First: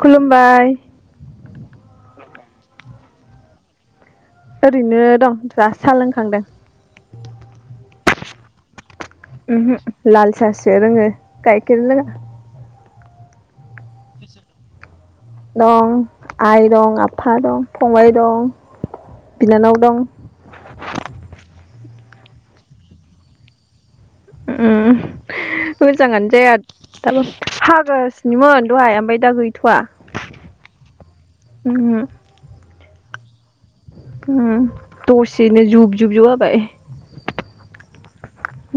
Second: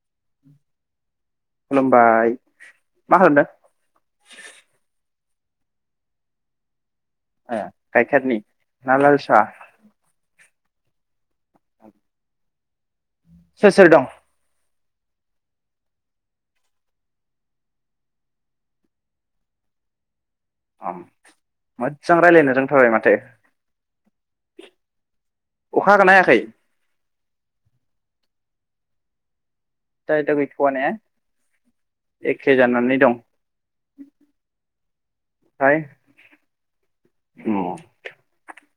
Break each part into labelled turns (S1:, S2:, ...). S1: खुलुमबाय
S2: खुलुमबाय मा खालामदों
S1: ओरैनो दं दासो सा लोंखांदों
S2: आया गायखेरनि
S1: ओंहो लाल सासो सो लोङो गायखेर लोङा
S2: सोर सोर दं
S1: दं आइ दं आफा दं फंबाय दं बिनानाव दं
S2: अ मोजां रायज्लायनो रोंथाराबबाय माथो
S1: उम
S2: अखा हागोन ना
S1: मोजाङानो
S2: हायाखै
S1: जाया [unintelligible] हागासिनोमोन दहाय आमफाय दा गै
S2: दाय दा गैथ'वा ने
S1: उमहो
S2: एखे जानानै दं
S1: उम दसेनो जुब-जुब-जुब हाबाय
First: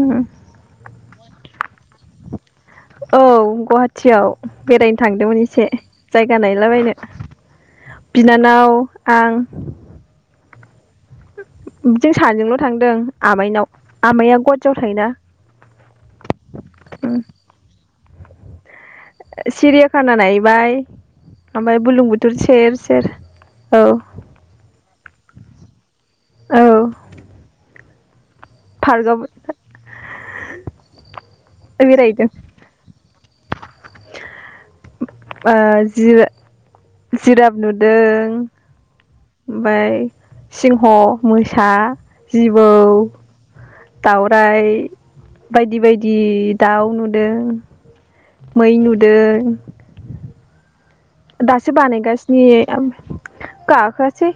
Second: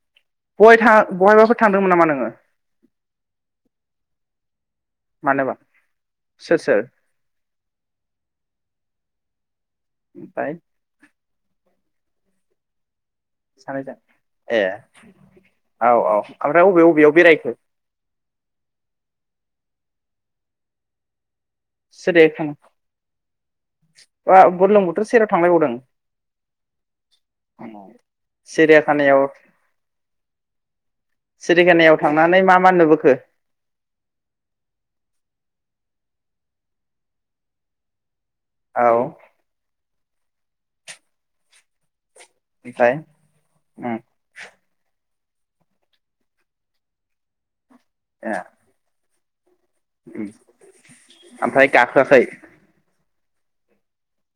S1: उम
S2: गय था बहायबाफोर थांदोंमोन नामा नोङो
S1: औ गुहाटियाव बेरायनो थांदोंमोन
S2: मानोबा
S1: एसे जायगा
S2: सोर सोर
S1: नायलाबायनो बिनानाव आं
S2: बाय
S1: जों सानैजोंल' थांदों आमाइनाव
S2: सानैजों
S1: आमाइया
S2: ए
S1: गुवाहाटियाव थायोना
S2: औ-औ ओमफ्राय अबे बबेयाव बेरायखो
S1: सिरिया खाना नायबाय ओमफ्राय बुरलुंबुथुर
S2: सिरियाखाना
S1: सेर-सेर औ
S2: बा बुरलुंबुथुर सेराव थांलायबावदों
S1: औ
S2: औ
S1: पार्कआव
S2: सिरियाखानायाव-सिरिखानायाव
S1: बेरायहैदों
S2: थांनानै मा-मा नुबोखो
S1: ओ जिर जिराफ नुदों
S2: औ
S1: ओमफ्राय सिंह, मोसा जिबौ,
S2: ओमफ्राय उम
S1: दाउराय बायदि-बायदि दाउ नुदों मै नु दोर
S2: उ
S1: दासो बानायगासिनो गाखोआसै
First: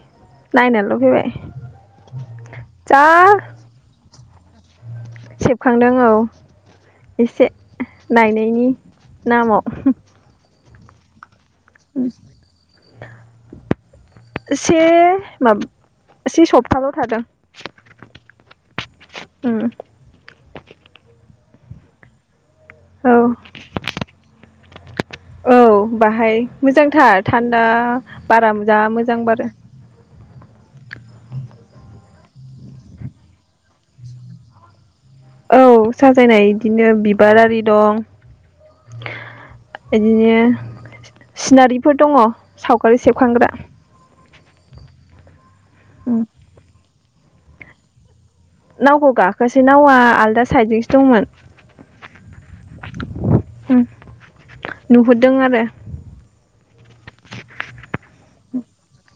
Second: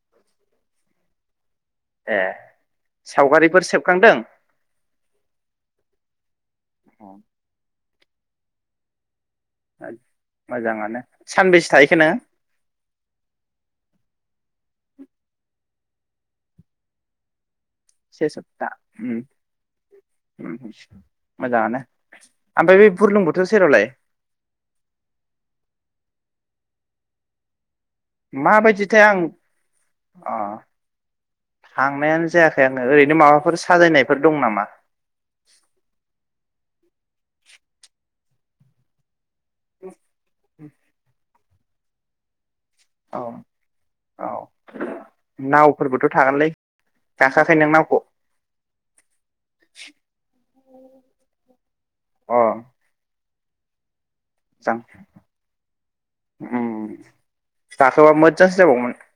S1: नायनाल' फैबाय
S2: ए
S1: जा
S2: सावगारिफोर सेबखांदों
S1: सेबखांदों औ एसे नाय नामाव
S2: नो सानबेसे थाहैखो नोङो
S1: से माब से सप्ताल' थादों
S2: से सप्ता
S1: उम
S2: मोजाङानो ओमफ्राय बे
S1: औ
S2: बुरलुंबुथुर सेरावलाय
S1: औ बाहाय मोजांथार थान्दा बारा जा
S2: माबायदिथाय
S1: मोजां
S2: आं
S1: बारो
S2: अ थांनायानो जायाखै आङो ओरैनो माबाफोर साजायनायफोर दं नामा
S1: औ साजायनाय बिदिनो बिबार आरि दं इदिनो सिनारिफोर दङ सावगारि
S2: औ
S1: सेबखांग्रा
S2: औ नावफोरबोथ'
S1: उम
S2: थागोनलै गाखोयाखै नों नावखौ
S1: नावखौ गाखोआसै नावा आलदा साइडजोंसो दंमोन
S2: अह
S1: ओम
S2: जां ओम दाथ मो [unintelligible]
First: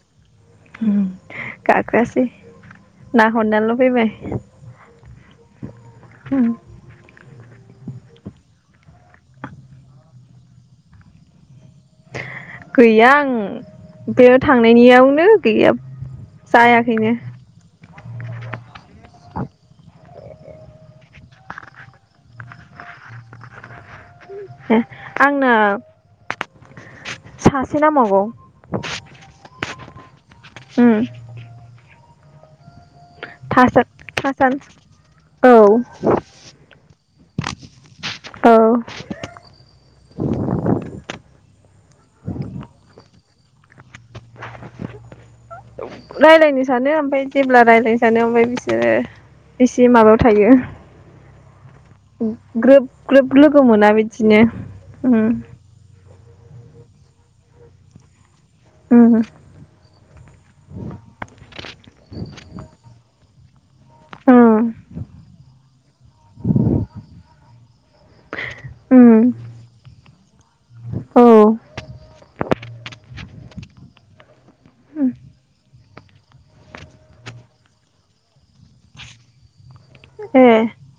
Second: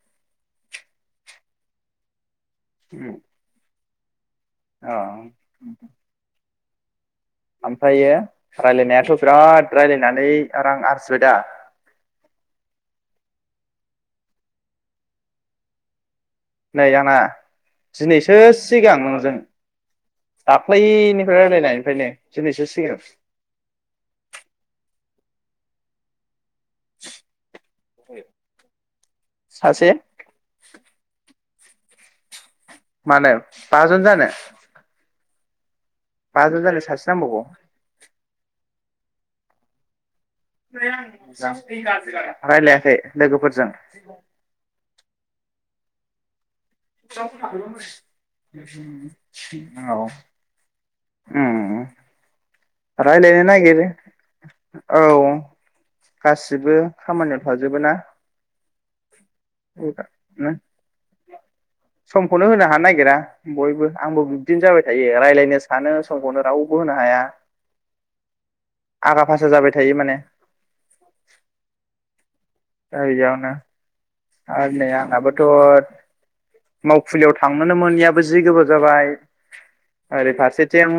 S1: गाखोआसै ना हरनाल फैबाय बि
S2: अह ओमफ्रायो रायलायनायाथ' बिराद रायलायनानै रां आरजिबाय दा
S1: गैया आं बेयाव थांनायनियावनो गैया
S2: नै
S1: जायाखैनो
S2: आंना दिनैसो सि सिगां नोंजों दाख्लैनिफ्राय रायलायनायनिफ्रायनो दिनैसो सिगां
S1: ए आंना सासे नांबावगौ
S2: सासे
S1: ओम
S2: मानो बाजन जानो
S1: थासान औ
S2: बाजोन जानो सासे नांबावगौ
S1: औ
S2: रायलायाखै लोगोफोरजों
S1: रायलायनो सानो ओमफ्राय जेब्ला रायज्लायनो सानो ओमफ्राय बिसोरो एसे
S2: औ
S1: माबायाव थायो
S2: [unintelligible]
S1: उम। ग्रोब ग्रोब
S2: रायलायनो
S1: लोगो
S2: नागिरो
S1: मोना बिदिनो
S2: औ
S1: उम।
S2: गासिबो खामानियाव थाजोबो ना।
S1: उम
S2: [unintelligible] समखौनो होनो हानो नागिरा। बयबो आंबो बिब्दिनो जाबाय
S1: उम
S2: थायो रायलायनो सानो समखौनो रावबो होनो हाया। आगा फासा जाबाय थायो माने। [inaudible]
S1: उम औ
S2: जायो इयावनो। आरो नै आंहाबोथ' मावखुलियाव थांनोनो मोनैयाबो जि गोबाव जाबाय। आरो
S1: ए
S2: फारसेथिं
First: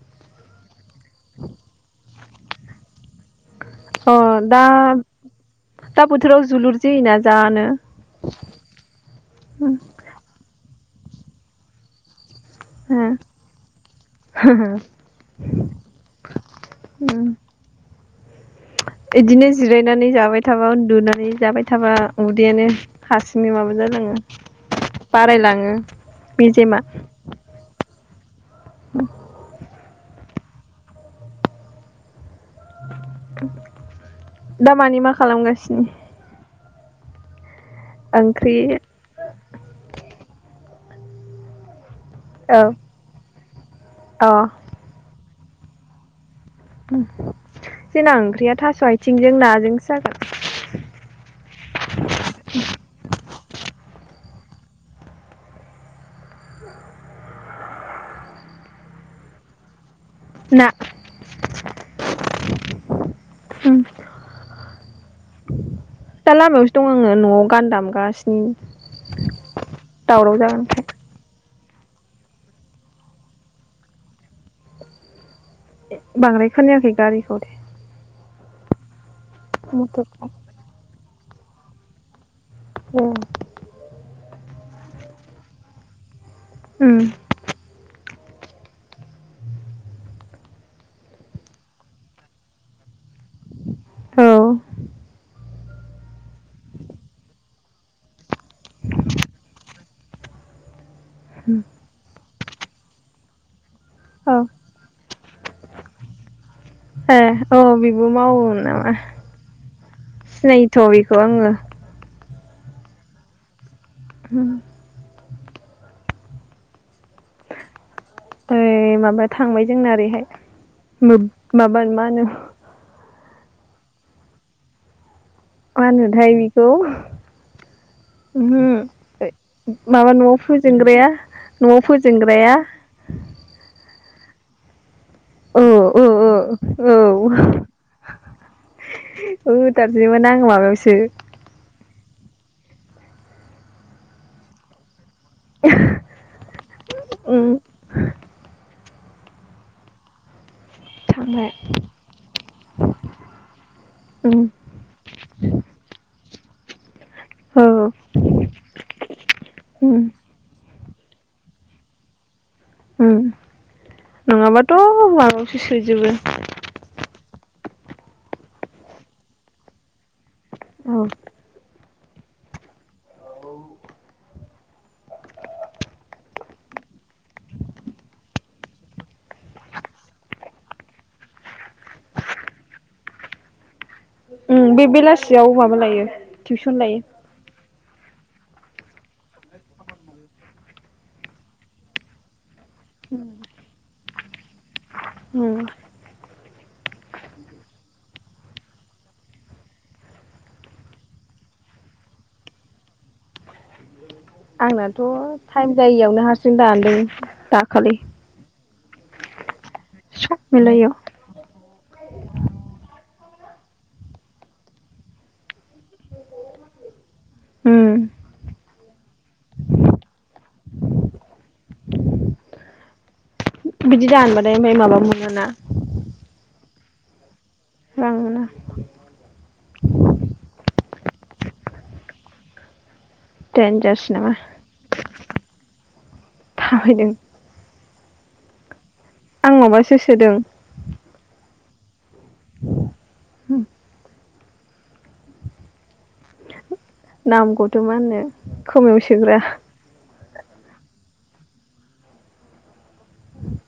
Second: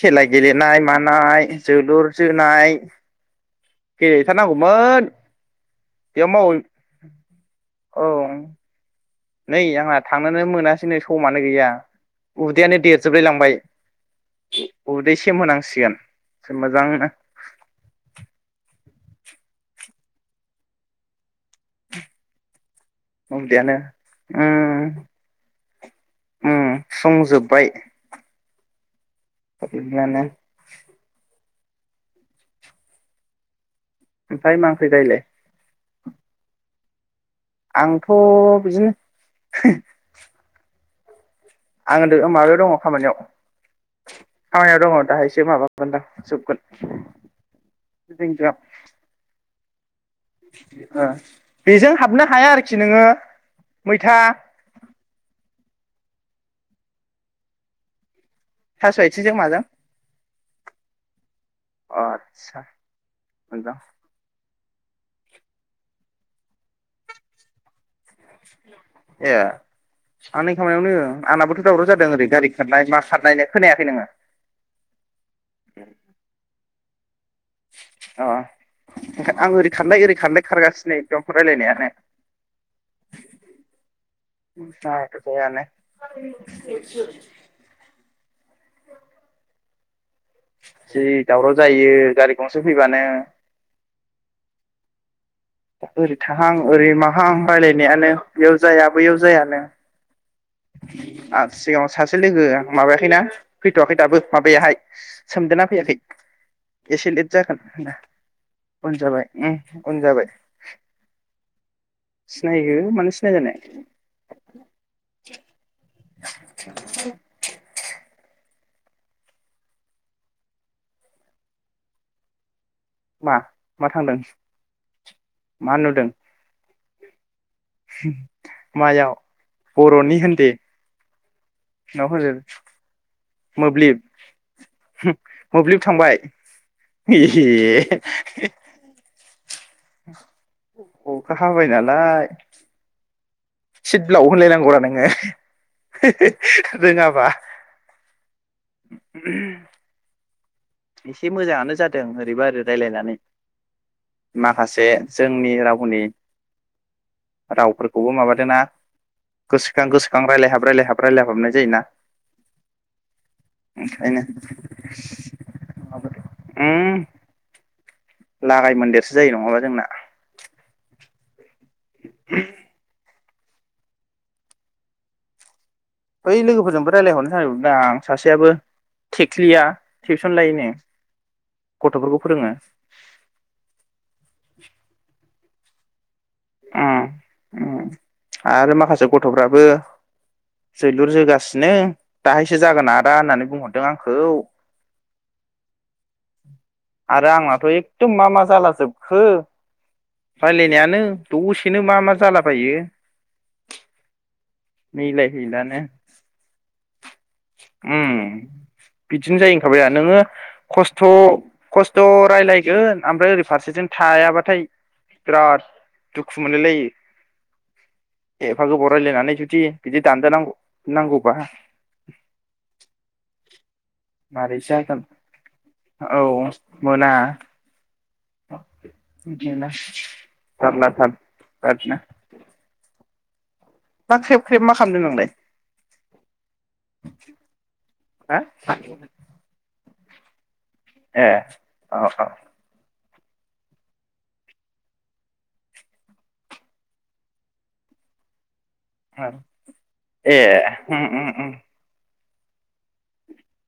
S2: खेला गेलेनाय मा नाय जोलुर जोनाय
S1: अ
S2: गेले
S1: दा
S2: हैथारनांगौमोन।
S1: दा बोथोराव जोलुर जोयोना जा नो।
S2: औ नै आंहा थांनोनो मोनास नै समानो गैया। उदैयानो देरजोबलायलांबाय उदै सेम होनांसिगोन मोजांनो।
S1: इदिनो जिरायनानै जाबाय थाबा उन्दुनानै जाबाय थाबा उदैयानो हारसिङै माबा
S2: उदैयानो
S1: जालाङो
S2: उम
S1: बारायलाङो
S2: उम
S1: मेजेमा।
S2: सुफुंजोब्बाय
S1: [unintelligible]
S2: [unintelligible] ओमफ्राय
S1: [inaudible]
S2: ओंख्रि
S1: दामानि मा
S2: जायोलाय
S1: खालामगासिनो?
S2: आंथ'
S1: ओंख्रि
S2: बिदिनो। आं [unintelligible] माबायाव
S1: औ
S2: दङ' खामानियाव।
S1: अ
S2: खामानियाव दङ' दाहाय [unintelligible]
S1: जोंना ओंख्रिया थास' आइथिंजों नाजों
S2: ओ बेजों हाबनो हाया आरोखि नोङो। मैथा। थास' आयथि जों माजों?
S1: ना।
S2: अ आचसा
S1: उम
S2: मोजां।
S1: दा लामायावस दं आङो न'आव गान दामगास
S2: ए
S1: दावराव
S2: आंनि
S1: जागोनखाय
S2: खामानियावनो आंनाबोथ' दावराव जादों ओरै गारि खारनाय मा खारनायनो खोनायाखै नोङो।
S1: बांद्राय खोनायाखै गारि
S2: औ। आं ओरै खारलाय ओरै
S1: मथरखौ
S2: खारलाय खारगासिनो रायलायनायानो।
S1: उम
S2: [unintelligible] [unintelligible] [inaudible] जि दावराव जायो गारि गंसे फैबानो।
S1: औ।
S2: ओरै थाहां ओरै माहां रायलायनायानो बेयाव जाया बैयाव जायानो आरो सिगाङाव सासे लोगो माबायाखैना फैथ'वाखै दाबो
S1: औ
S2: माबायाहाय सोमदोना फैयाखै एसे
S1: ए
S2: लेट जागोन
S1: औ
S2: होनना
S1: बेबो मावोमोन नामा
S2: उन जाबाय उम उन जाबाय
S1: सिनायोथ' बेखौ आङो।
S2: सिनायो मानो सिनाया जानो?
S1: होम।
S2: [inaudible] [inaudible]
S1: ओइ माबा थांबाय जोंना ओरैहाय माबा मा होनो
S2: मा मा थांदों?
S1: मा होनोथाय बेखौ? ओमहो
S2: मायाव
S1: माबा
S2: बर'नि
S1: न'आव
S2: होनदे
S1: फोजोंग्राया न'आव
S2: उनाव होनो
S1: फोजोंग्राया
S2: मोब्लिब [inaudible] मोब्लिब थांबाय
S1: औ
S2: एह।
S1: हो दाननोसैमोन आं माबायावसो
S2: अखा हाबाय नालाय [inaudible] सिद ब्लाव होनलायनांगौरा नोङो रोङाबा। [inaudible]
S1: उम
S2: एसे
S1: थांबाय
S2: मोजाङानो जादों ओरैबा ओरै रायलायनानै।
S1: उम
S2: माखासे जोंनि रावनि
S1: औ
S2: रावफोरखौबो माबादों ना गोसोखां
S1: उम
S2: गोसोखां रायलायहाब रायलायहाब रायलायहाबनाय जायोना
S1: उम
S2: ओंखायनो
S1: नङाबाथ' [unintelligible] सोजोबो।
S2: माबादों उम लागाय मोनदेरसो जायो नङाबा जोंना।
S1: औ
S2: [unintelligible] बै लोगोफोरजोंबो रायलायहरनो [unintelligible] दा सासेयाबो थेख्लिया टिउसन लायनो गथ'फोरखौ फोरोङो।
S1: बे बेलासियाव माबा लायो टिउसन लायो
S2: ओम ओम। आरो माखासे गथ'फ्राबो जोलुर जोगासिनो दाहायसो जागोन आदा होननानै बुंहरदों आंखौ
S1: उम
S2: आरो आंनाथ' एखदम मा मा जाला जोबखो रायलायनायानो। दसेनो मा मा जालाबायो।
S1: आंनाथ' टाइम
S2: मिलायहैलानो
S1: जायैयावनो हारसिं दानदों दाखालि।
S2: उम बिदिनो जायो थाबाया नोङो
S1: सब मिलायियाव
S2: खस्थ' खस्थ' रायलायगोन ओमफ्राय ओरै फारसेथि थायाबाथाय बिराद दुखु मोनलायलायो
S1: उम
S2: एफा गोबाव रायलायनानै जुदि बिदि दानजा नांगौ नांगौबा।
S1: बिदि दानबथाय
S2: मारै
S1: ओमफ्राय माबा
S2: जागोन
S1: मोनोना
S2: औ मोना। [inaudible] जारलाथार बिराथनो।
S1: देनजारसो
S2: मा
S1: नामा
S2: ख्रेब ख्रेब मा खालामदों नोंलाय?
S1: थाबायदों।
S2: हा?
S1: माबा सो सोदों
S2: ए औ औ।
S1: नामखौथ' मा होननो।
S2: औ ए। उम उम।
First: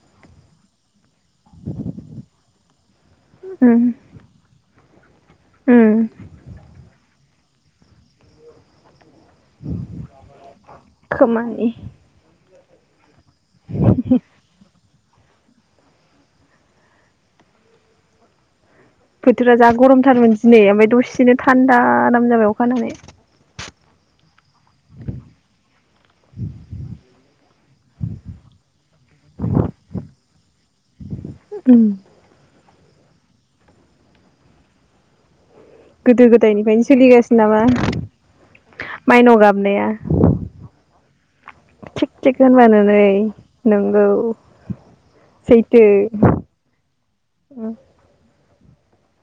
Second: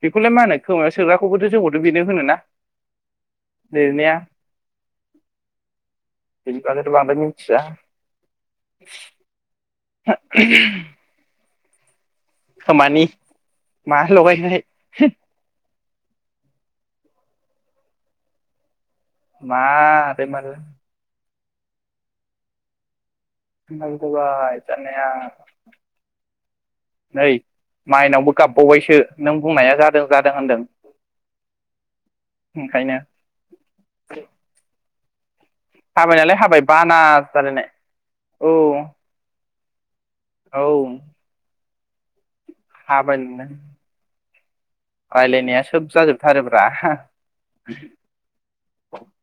S2: बेखौलाय मा होनो खोमाया सोग्राखौबोथ' जोंखौथ' बेनो होनोना
S1: उम
S2: लिरनाया
S1: उम
S2: बेनि बागैथ' बांद्राय मिथिया।
S1: खोमानि।
S2: खोमानि मा लगायखाय।
S1: बोथोरा जा
S2: मारै
S1: गरमथारमोन
S2: मारै
S1: दिनै ओमफ्राय दसेनो थान्दा आराम जाबाय अखा हानानै।
S2: [unintelligible] नै माइनावबो गाबबावबायसो नों बुंनाया जादों जादों होनदों।
S1: उम
S2: खायनो।
S1: गोदो गोदायनिफ्रायनो
S2: बाना
S1: सोलिगासिनो नामा
S2: जालायनाय औ
S1: माइनाव गाब नाया
S2: औ
S1: थिग थिग होनबानो नै
S2: थाबायनो
S1: नंगौ।
S2: रायलायनाया
S1: सैथो
S2: सोब जाजोबथारोब्रा।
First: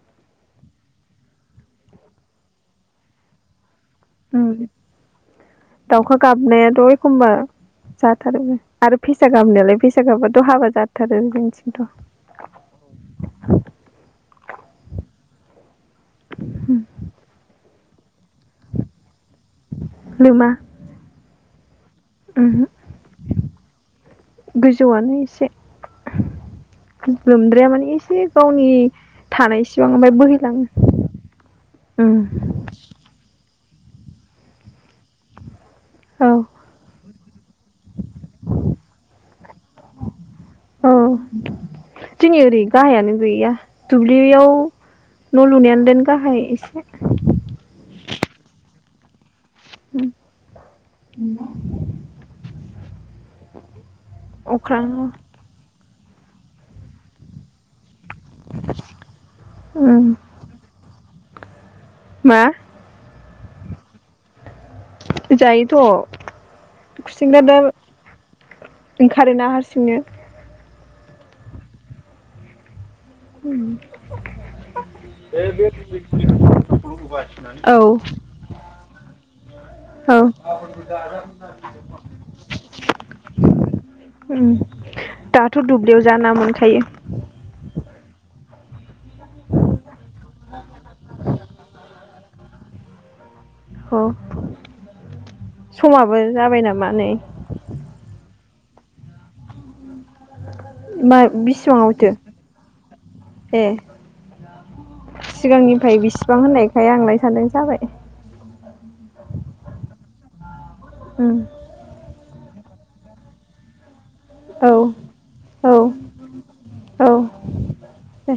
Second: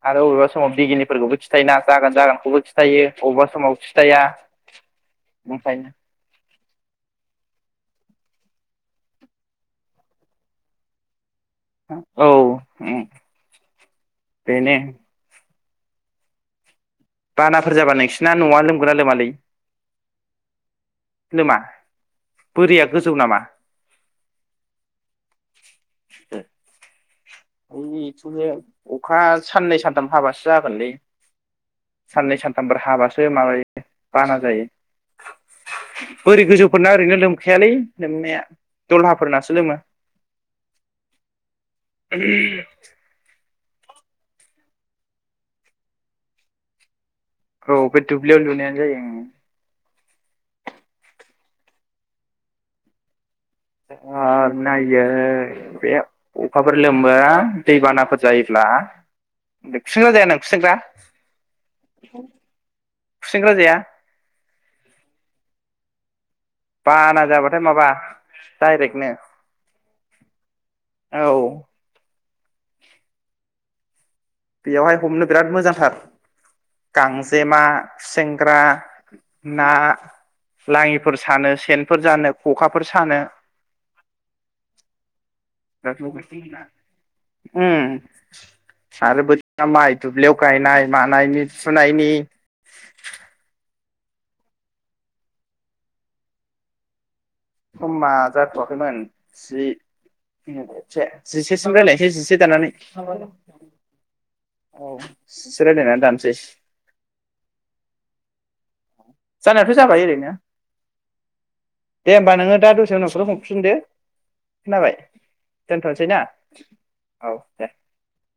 S2: आरो बबेबा समाव बिगिनिफोरखौबो खिथायोना जागोन जागोनखौबो खिथायो अबेबा समाव खिथाया
S1: उम
S2: ओंखायनो
S1: दावखा गाबनायाथ' एखमबा जाथारोबो आरो फेसा गाबनायालाय फेसा गाबामबाथ' हाबा जाथारो। जोंनिथिंथ'
S2: औ उम बेनो
S1: [unintelligible]
S2: बानाफोर जाबा नोंसि ना नआ लोमोगोन ना लोमालै?
S1: लोमा
S2: लोमा? बोरिया गोजौ नामा
S1: गोजौआनो एसे। लोमद्राया माने एसे गावनि
S2: अखा साननै
S1: थानायसिबां
S2: सानथाम
S1: ओमफ्राय
S2: हाबासो
S1: बोहैलाङो
S2: जागोनलै
S1: उम
S2: साननै सानथामफोर हाबासो माबायो बाना जायो।
S1: औ
S2: बोरै गोजौफोरना ओरैनो लोम खायालै लोमनाया दलहाफोरनासो लोमो।
S1: औ जोंनि ओरै गाहायानो गै या दुब्लियाव न' लुनायानो देन गाहाय एसे
S2: औ दुब्लियाव लुनायानो जायो ओं
S1: [unintelligible]
S2: [unintelligible]
S1: अख्रां
S2: अखाफोर लोमबा दैबाना फोर जायोब्ला खुसेंग्रा
S1: उम
S2: जाया नों खुसेंग्रा?
S1: मा
S2: खुसेंग्रा जाया?
S1: जायोथ'
S2: बाना
S1: खुसेंग्रा दा
S2: जाबाथाय माबा डाइरेक्टनो
S1: ओंखारोना हारसिंनो
S2: औ
S1: औ
S2: बेयावहाय हमनो बिराद मोजांथार गांजेमा
S1: औ
S2: खुसेंग्रा ना
S1: औ
S2: लाङिफोर सानो सेनफोर जानो खखाफोर सानो।
S1: उम दाथ' दुब्लियाव जा ना मोनखायो
S2: उम आरो माइ दुब्लियाव गायनाय मानायनि फुनायनि [unintelligible]
S1: अ समाबो जाबाय नामा नै
S2: समा जाथ'वाखैमोन जि से
S1: मा
S2: जिसेसिम रायजलायसै
S1: बिसिबाङावथो
S2: जिसे दानानै
S1: ए
S2: औ जिसे
S1: सिगांनिफ्राय
S2: रायजलायनानै दानसै
S1: बेसिबां होननायखाय आंलाय सानदों जाबाय
S2: जानायाथ' जाबाय ओरैनो
S1: ओम
S2: दे होमबा नो दसे उनावोल' हफिन दे
S1: औ
S2: खोनाबाय
S1: औ
S2: दोनथ'सै ना औ दे
S1: दे